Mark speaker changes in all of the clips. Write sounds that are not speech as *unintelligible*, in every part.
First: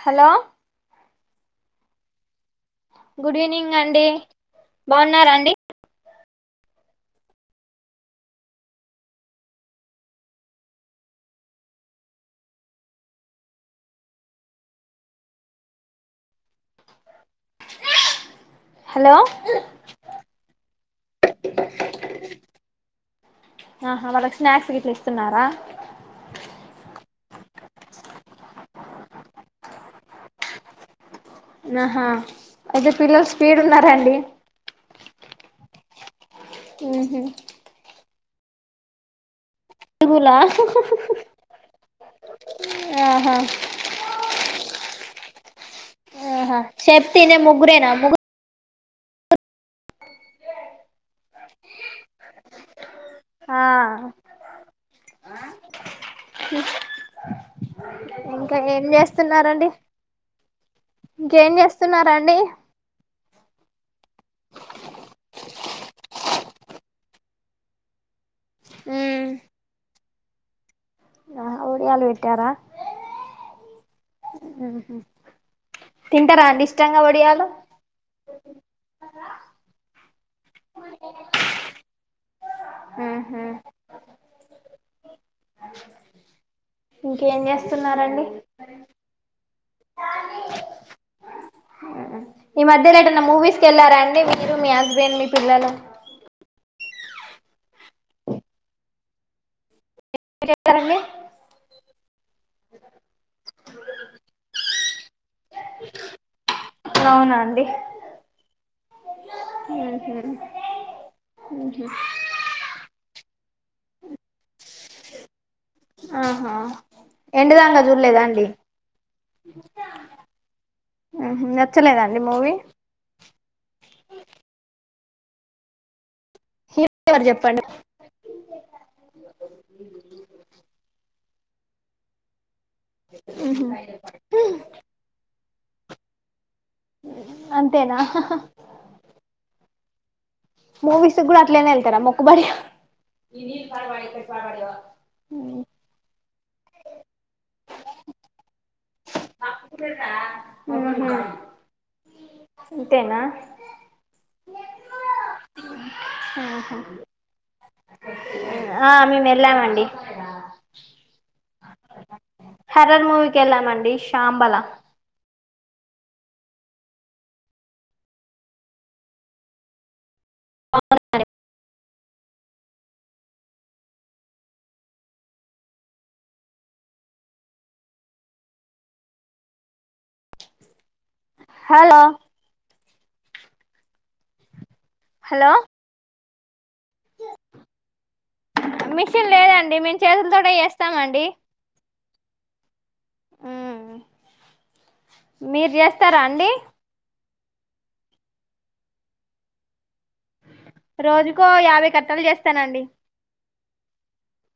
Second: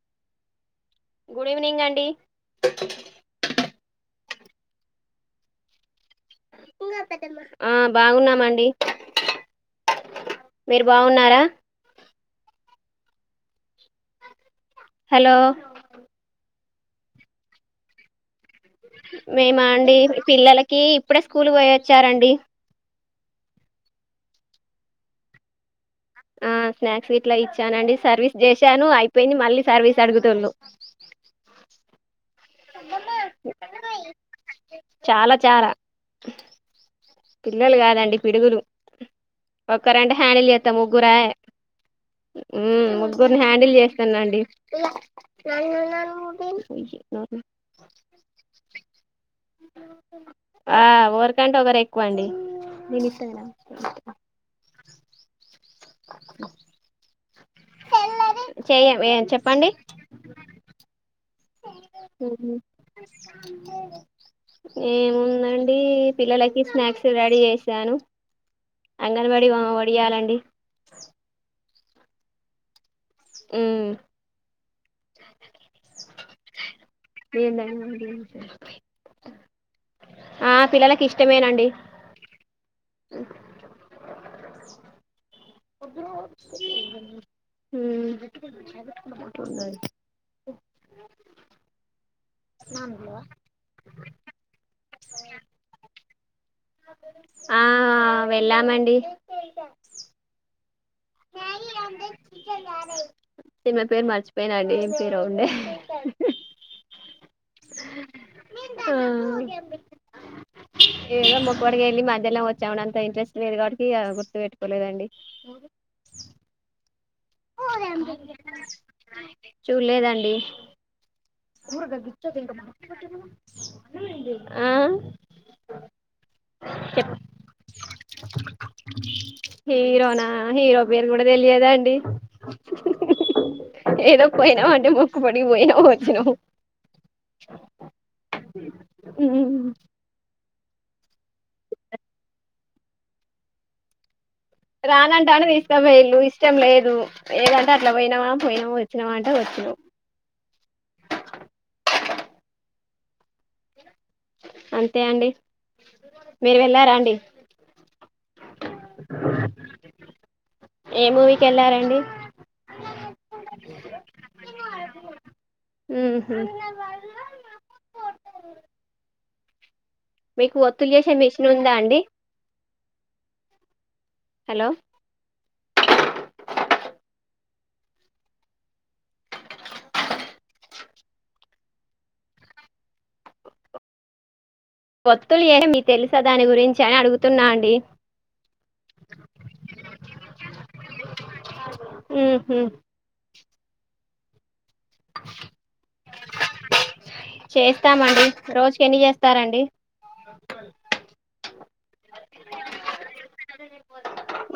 Speaker 1: Hello
Speaker 2: good evening అండి
Speaker 1: good evening అండి బాగున్నారా అండి
Speaker 2: ఆ బాగున్నామండి మీరు బాగున్నారా హలో
Speaker 1: హలో
Speaker 2: మేము అండి పిల్లలకి ఇప్పుడే స్కూల్ పోయి వచ్చారండి
Speaker 1: ఆహా వాళ్ళకి స్నాక్స్ గిట్లా ఇస్తున్నారా
Speaker 2: ఆ స్నాక్స్ ఇట్లా ఇచ్చానండి సర్వీస్ చేసాను అయిపోయింది మళ్ళీ సర్వీస్ అడుగుతుళు
Speaker 1: నాహా అయితే పిల్లలు స్పీడ్ ఉన్నారాండి
Speaker 2: చాలా చాలా పిల్లలు కాదండి పిడుగురు ఒకరు అంటి
Speaker 1: గులా
Speaker 2: హ్యాంల్ చేస్తాం ముగ్గుర
Speaker 1: ఆహా
Speaker 2: ముగ్గురిని హ్యాండిల్ చేస్తానండి అ
Speaker 1: ఆహా చెప్తే విని ముగ్గురేనా ముగు
Speaker 2: ఆ ఒకరికంటే ఒకరు ఎక్కువ అండి విన్
Speaker 1: ఆ
Speaker 2: *inaudible*
Speaker 1: ఇంకా ఏం
Speaker 2: చెయ
Speaker 1: చేస్తున్నారండి ఇంకేం చేస్తున్నారండి
Speaker 2: ఉహు ఏముందండి పిల్లలకి స్నాక్స్ రెడీ చేశాను అంగన్వాడి వడియాలండి
Speaker 1: ఆ ఒడియాలు పెట్టారా
Speaker 2: ఉమ్
Speaker 1: తింటారా అండి ఇష్టంగా ఒడియాలు
Speaker 2: ఆ పిల్లలకు ఇష్టమేనండి
Speaker 1: ఉహు ఇంకేం
Speaker 2: ఉం
Speaker 1: చేస్తున్నారండి ఈ మధ్యలెటన్న మూవీస్ కి వెళ్లారా అండి మీరు *unintelligible*
Speaker 2: ఆ వెళ్ళామండి
Speaker 1: చేస్తారండి
Speaker 2: సినిమా పేరు మర్చిపోయినండి ఏం పేరో ఉండే
Speaker 1: అవునా అండి
Speaker 2: ఆ ఏదో మొక్కుబడిగా వెళ్ళి మధ్యల్నే వచ్చామండి అంతా ఇంట్రెస్ట్ మీరు కాబట్టి గుర్తు పెట్టుకోలేదండి
Speaker 1: ఆహా ఎండుదాంగా చూడలేదా అండి
Speaker 2: చూడలేదండి
Speaker 1: నచ్చలేదండి మూవీ
Speaker 2: ఆ
Speaker 1: హీరో ఎవరు చెప్పండి
Speaker 2: హీరోనా హీరో పేరు గూడా తెలియదు అండి ఏదో పోయినా అంటే మొక్కుబడి నీ వొయిన వోన్ అను
Speaker 1: అంతేనా
Speaker 2: ఉమ్
Speaker 1: మూవీస్ గూడా అట్లేనే ఎల్తరా మొక్కుబడిగ
Speaker 2: రానంటంటే దీస్కాపోయిళ్ళు ఇష్ ష్టం లేదు ఏదంటే అట్లా పోయినమా పోయినం
Speaker 1: ఉహు ఇంతేనా
Speaker 2: అంతే అండి మీరు వెళ్ళారా అండి.
Speaker 1: ఆ మేము వెళ్ళామండి
Speaker 2: ఏ మూవీకి వెళ్ళారండి
Speaker 1: హర్రర్ మూవీకి ఎళ్ళామండి శాంబలా
Speaker 2: ఉహు మీకు ఒత్తులు యేశే మిషన్ ఉందా అండి హలో
Speaker 1: హలో
Speaker 2: ఒత్తులు ఏ మీ తెలు ఇంకా దాని గురిం
Speaker 1: మిషిన్ లేదండి మేము చేతులతోటె చేస్తామండి
Speaker 2: ఉహు
Speaker 1: ఊ మీర్ జేస్తారా అండి
Speaker 2: చేస్తామండి రోజ్కి ఎన్ని జేస్తారండి.
Speaker 1: రోజుకో యాభై కట్టల్ జేస్తానండి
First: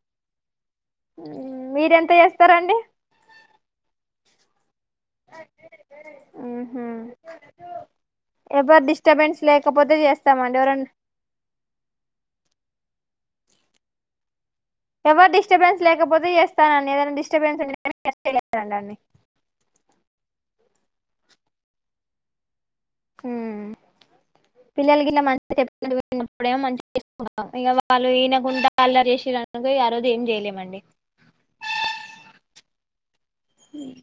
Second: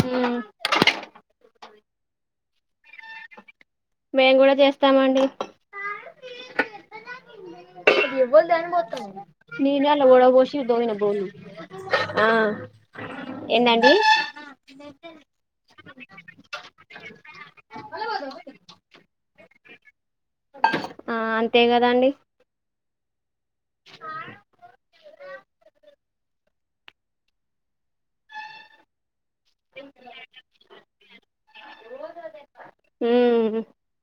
Speaker 2: ఊ
Speaker 1: మ్ మీరెంత యేస్తరండి
Speaker 2: మేం గూడ జేస్ స్త మండి
Speaker 1: ఊహు. ఎవరు డిస్టర్బెన్స్ లేకపోతే చేస్తామండి ఎవరన్నా
Speaker 2: ఎందండీ
Speaker 1: ఎవర్ డిస్టర్బెన్స్ లేకపోతే జేస్తానండి ఏదైనా డిస్టర్బెన్స్ ఉంటే *inaudible*
Speaker 2: ఆ అంతే గదండి
Speaker 1: ఊ పిల్లలకి *unintelligible* అప్పుడేమో మంచిగ చూసుకుంటా ఇగ వాళ్ళు ఇనకుండా అల్లరి చేసిర క ఆ రోజు ఏం చేయలేమండి
Speaker 2: ఉమ్
Speaker 1: హమ్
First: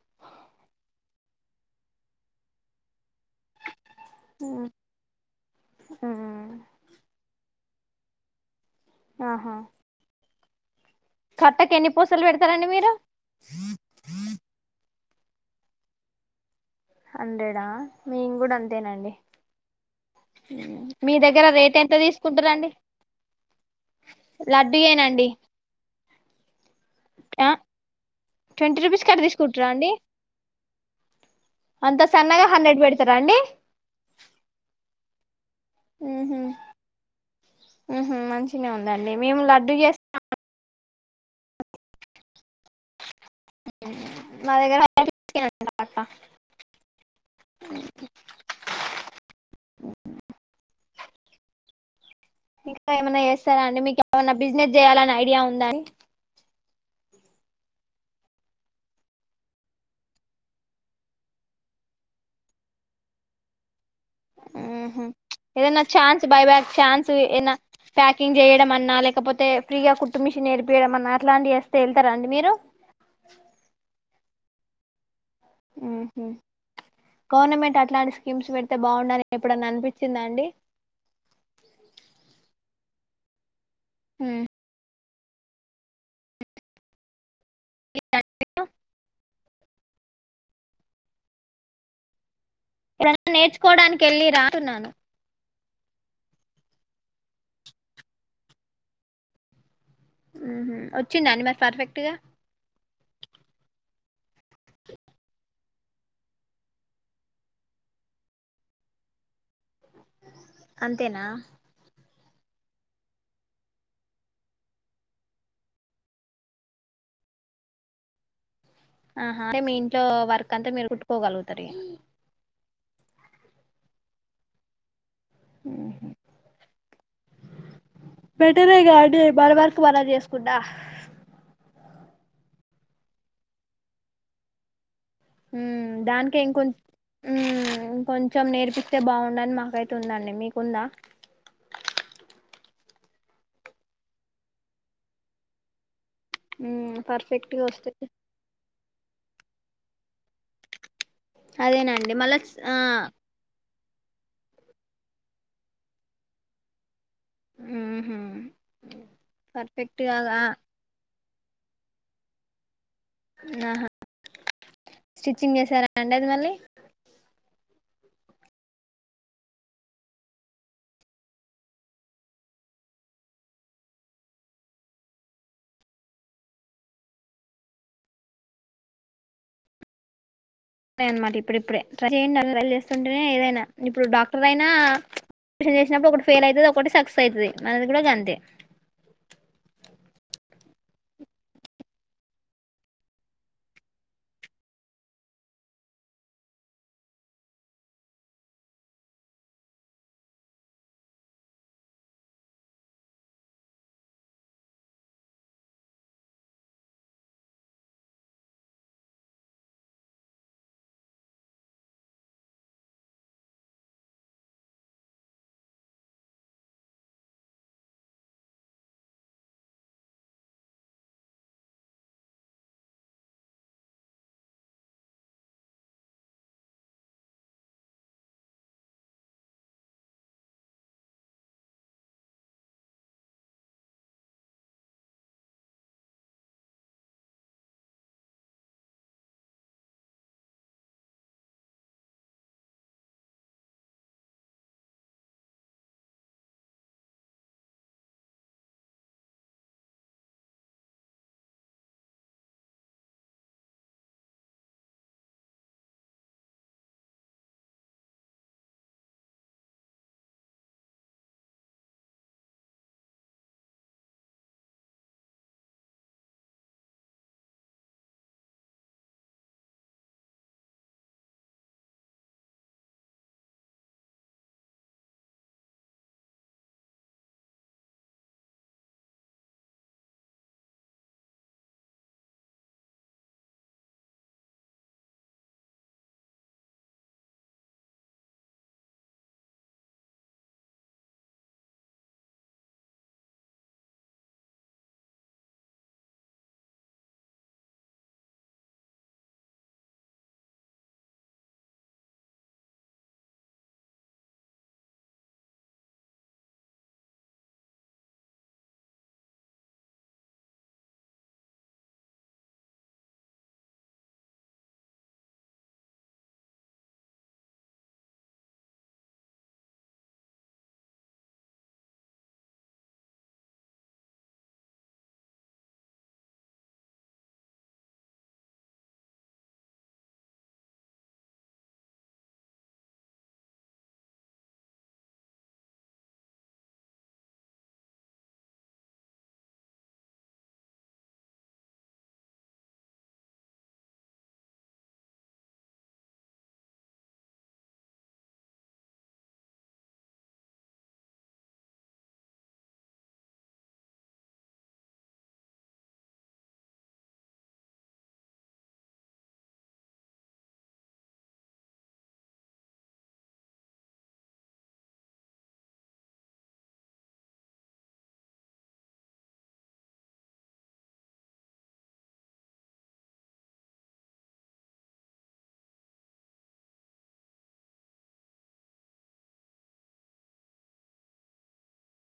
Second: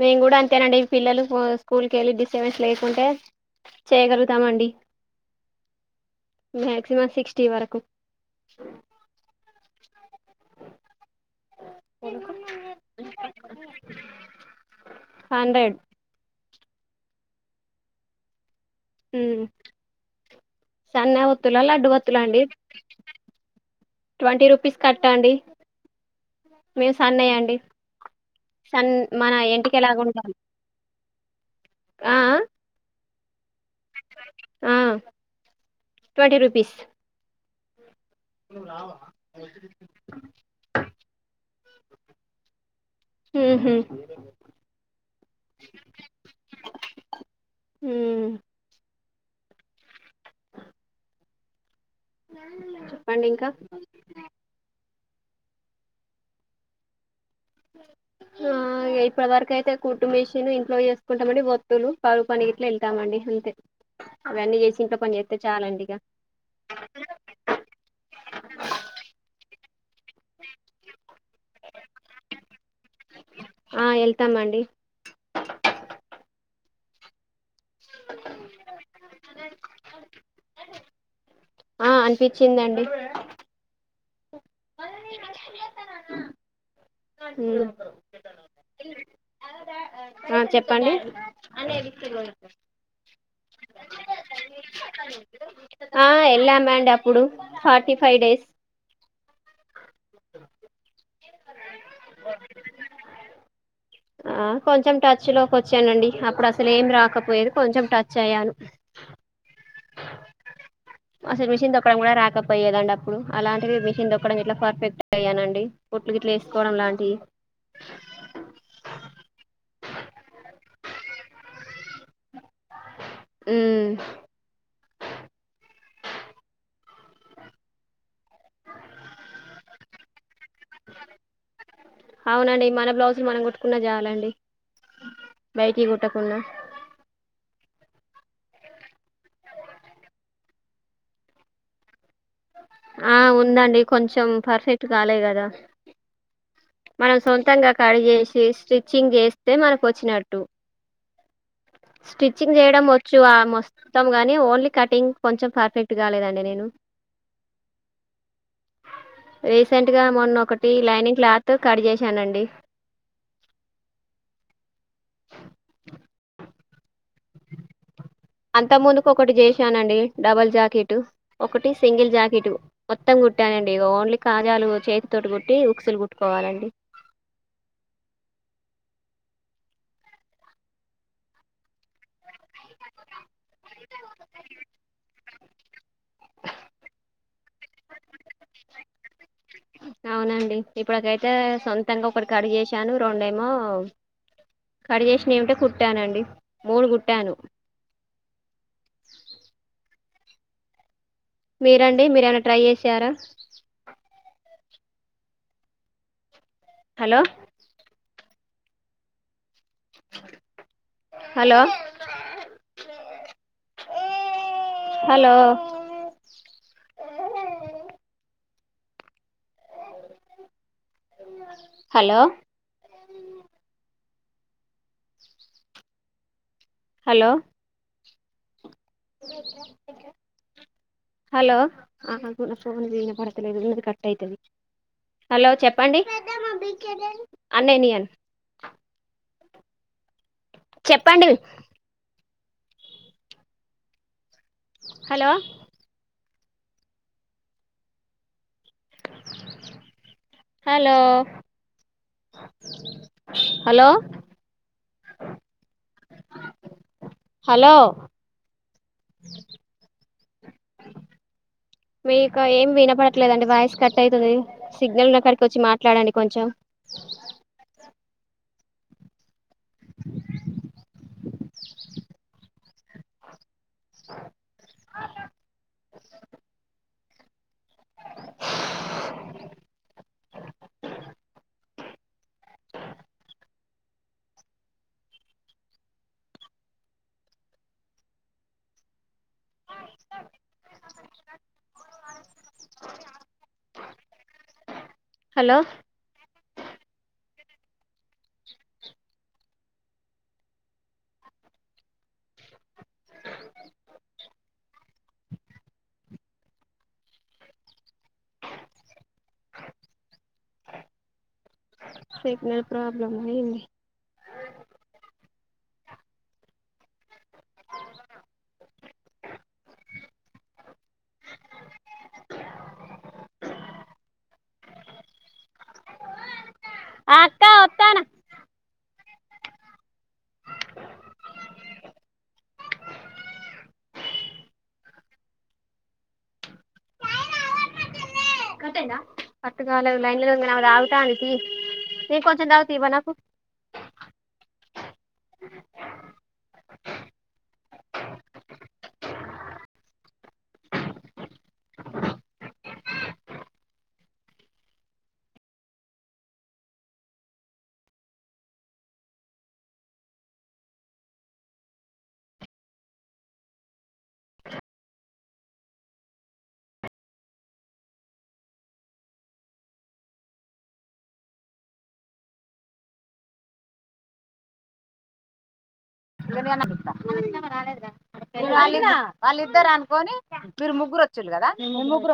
Speaker 2: మేము కూడా అంతేనండి పిల్లలు స్కూల్కి వెళ్ళి డిస్టర్బెన్స్ లేకుంటే చేయగలుగుతామండి
Speaker 1: మ్
Speaker 2: మక్సిమం సిక్స్టీ వరకు
Speaker 1: ఆహా కట్టకి ఎన్ని పూసలు పెడతారండి మీరు
Speaker 2: హండ్రెడ్
Speaker 1: హండ్రెడా మేం గుడా అం అంతేనండి మీ
Speaker 2: సన్న
Speaker 1: దగ్గర
Speaker 2: ఒత్తుల
Speaker 1: రేట్
Speaker 2: లడ్డు
Speaker 1: ఎంత
Speaker 2: ఒత్తుల అండి
Speaker 1: తీసుకుంటారండి
Speaker 2: ట్వంటీ రూపీస్ కట్ట
Speaker 1: లడ్డుయేనండి
Speaker 2: అండి మేము
Speaker 1: ఆ
Speaker 2: సన్నయండి.
Speaker 1: ట్వంటీ
Speaker 2: సన్
Speaker 1: రూపీస్ కట్ట
Speaker 2: మన
Speaker 1: తీసుకుంటారా
Speaker 2: ఏంటిగాల
Speaker 1: అండి
Speaker 2: ఉంటాం
Speaker 1: అంత
Speaker 2: ఆ
Speaker 1: సన్నగ హండ్రెడ్ బెడ్ సరండీ
Speaker 2: ఆ ట్వంటీ రూపీస్
Speaker 1: ఊహు మంచినే ఉందండి మేము లడ్డు చేస్తున్నం
Speaker 2: ఉహు
Speaker 1: మ దగ్గర *inaudible*
Speaker 2: ఉమ్
Speaker 1: ఇంకా ఏమన్న
Speaker 2: చెప్పండి ఇంకా
Speaker 1: చేస్తారా అండి మీకు ఏమన్నా బిజినెస్ జేయాలని ఐడి యా ఉందన్
Speaker 2: ఆ ఇగ ఇప్పటి వరకైతే కుట్టు మీషిన్ ఇంట్లో జేస్కుంటామండి ఒత్తులు కరువు పని గిట్లా వెళ్తామండి అంతే అవన్నీ చేసి ఇంట్లో
Speaker 1: ఉహ్మ
Speaker 2: పని
Speaker 1: ప్చ్
Speaker 2: చేస్తే
Speaker 1: ఏదన్న
Speaker 2: చాలండి ఇక
Speaker 1: ఛాన్స్ బైబ్యాక్ ఛాన్స్ ఏన్న ప్యాకింగ్ చేయడం అన్నా లేకపోతే ఫ్రీ గ కుట్ టు మిషన్ నేర్పియడం అన్నా అట్లాంటి వస్తే వెళ్తారండి మీరు
Speaker 2: ఆ వెళ్తామండి
Speaker 1: ఉహూ గవర్నమెంట్ టట్లాంటి స్కీమ్స్ పెడ్తే బావుండాలని ఎప్పుడన్నా అనిపిచ్చిందా అండి
Speaker 2: ఆ అనిపించిందండి
Speaker 1: ఉమ్
Speaker 2: హూ
Speaker 1: *inaudible*
Speaker 2: ఆ చెప్పండి
Speaker 1: ఏదన్నా నేర్చుకోవడాన్కి వెళ్ళి రాతున్నాను
Speaker 2: ఆ వెళ్ళామండి అప్పుడు ఫార్టీ ఫైవ్ డేస్
Speaker 1: ఉహుమ్ వచ్చిందా అండి మరి పర్ఫెక్ట్గా
Speaker 2: ఆ కొంచెం టచ్ లోకి వచ్చానండి అప్పుడు అస్సలేమి రాకపోయేది కొంచెం టచ్ అయ్యాను
Speaker 1: అంతేనా
Speaker 2: అసల్ మిషన్ తొక్కడం గూడా రాక్ కాపోయేదండి అప్పుడు అలాంటిది మిషన్ దొక్కడం ఇట్లా పర్ఫెక్ట్ అయ్యానండి కుట్లు గిట్లు ఏస్కోవడం లాంటివి
Speaker 1: ఆహా అంటే మీ ఇంట్లో వర్క్ అంతా మీరు కుట్టుకోగల్గుతరు ఇగ
Speaker 2: ఉమ్మ్
Speaker 1: ఉహు బెటరే గాండి మన వర్కు మనమ్ జేస్కునా
Speaker 2: అవునండి మన బ్లౌజులు మనం కుట్టుకున్న జాలండి
Speaker 1: ఉమ్ దానికే ఇంకొంచ్ ఉమ్మ్ ఉమ్ కొంచం నేర్పిస్తే బాగుండని మాకైతే ఉందండి మీకుందా?
Speaker 2: ఆ ఉందండి కొంచం పర్ఫెక్ట్ కాలే కదా
Speaker 1: ఉమ్
Speaker 2: మనం
Speaker 1: పర్ఫెక్ట్ గా
Speaker 2: సొంతంగా
Speaker 1: వస్తే
Speaker 2: కడిజెసీ స్టి చింగ్ చేస్తే మనకొచ్చినట్టు
Speaker 1: అదేనండి మళ్ళా
Speaker 2: స్టిచ్చింగ్
Speaker 1: ఆ
Speaker 2: చేయడం వొచ్చు ఆమొస్ మొత్తం గానీ ఓన్లీ కటింగ్ కొంచం పర్ఫెక్ట్ కాలేదండి నేనూ
Speaker 1: ఉహు
Speaker 2: రీసెంటు గా మొన్న ఒకటీ లైనింగ్ క్లాత్ తో కట్ చేశానండీ
Speaker 1: ఉమ్ ఆహా స్టిచ్చింగ్ చేసారా అండి అది మళ్ళీ
Speaker 2: అంత ముందుకు ఒకటి చేశానండి డబల్ జాకెటు ఒకటి సింగిల్ జాకెటు మొత్తం కుట్టానండి. ఇగ ఓన్లీ కాజాలు చేతి తోటి కుట్టీ ఉక్స్ లు కుట్టుకోవాలఅండి
Speaker 1: అదే అనమాట ఇప్పుడు ఇప్పుడే ట్రై చేయండి ట్రై చేస్తుంటేనే ఏదైనా ఇప్పుడు డాక్టరైనా ఆపరేషన్ చేసినప్పుడు ఒకటి ఫెల్ అయితది ఒకటి సక్సెస్ అయితది అది గుడ గంతే
Speaker 2: అవునండి ఇప్పటికైతే సొంతంగా ఒకటి కడ్ చేశాను రెండేమో కడ్ చేశినయ్ ఉంటే కుట్టానండి మూడు కుట్టాను. మీరండి మీరేమన్న ట్రై చేసారా hello hello hello hello hello hello అగు నా ఫోన్ వినపడతలేదు నాది కట్టయితది హలో చెప్పండి అన్నయ్యనియ్యన్ చెప్పండీ హలో హలో హలో హలో మీకా ఏమి వినపడట్లేదండీ వాయిస్ కట్టయితది సిగ్నల్ ఉన్నకాడికి వచ్చి మాట్లాడండి కొంచం హల్లో హలో సిగ్నల్ ప్రాబ్లమ్ అయింది ఆ అక్కా వొత్తాన కట్టయిందా కట్టు కాలేదు లైన్లనే ఉన్నది ఆమే తాగుతాంది టి నేను కొంచం తాగుతా ఇవ్వ నాకు రాలేదు గా వాళ్ళు ఇద్దరు అనుకొని మీరు ముగ్గురు వచ్చిళ్ళు కదా మీరు ముగ్గురు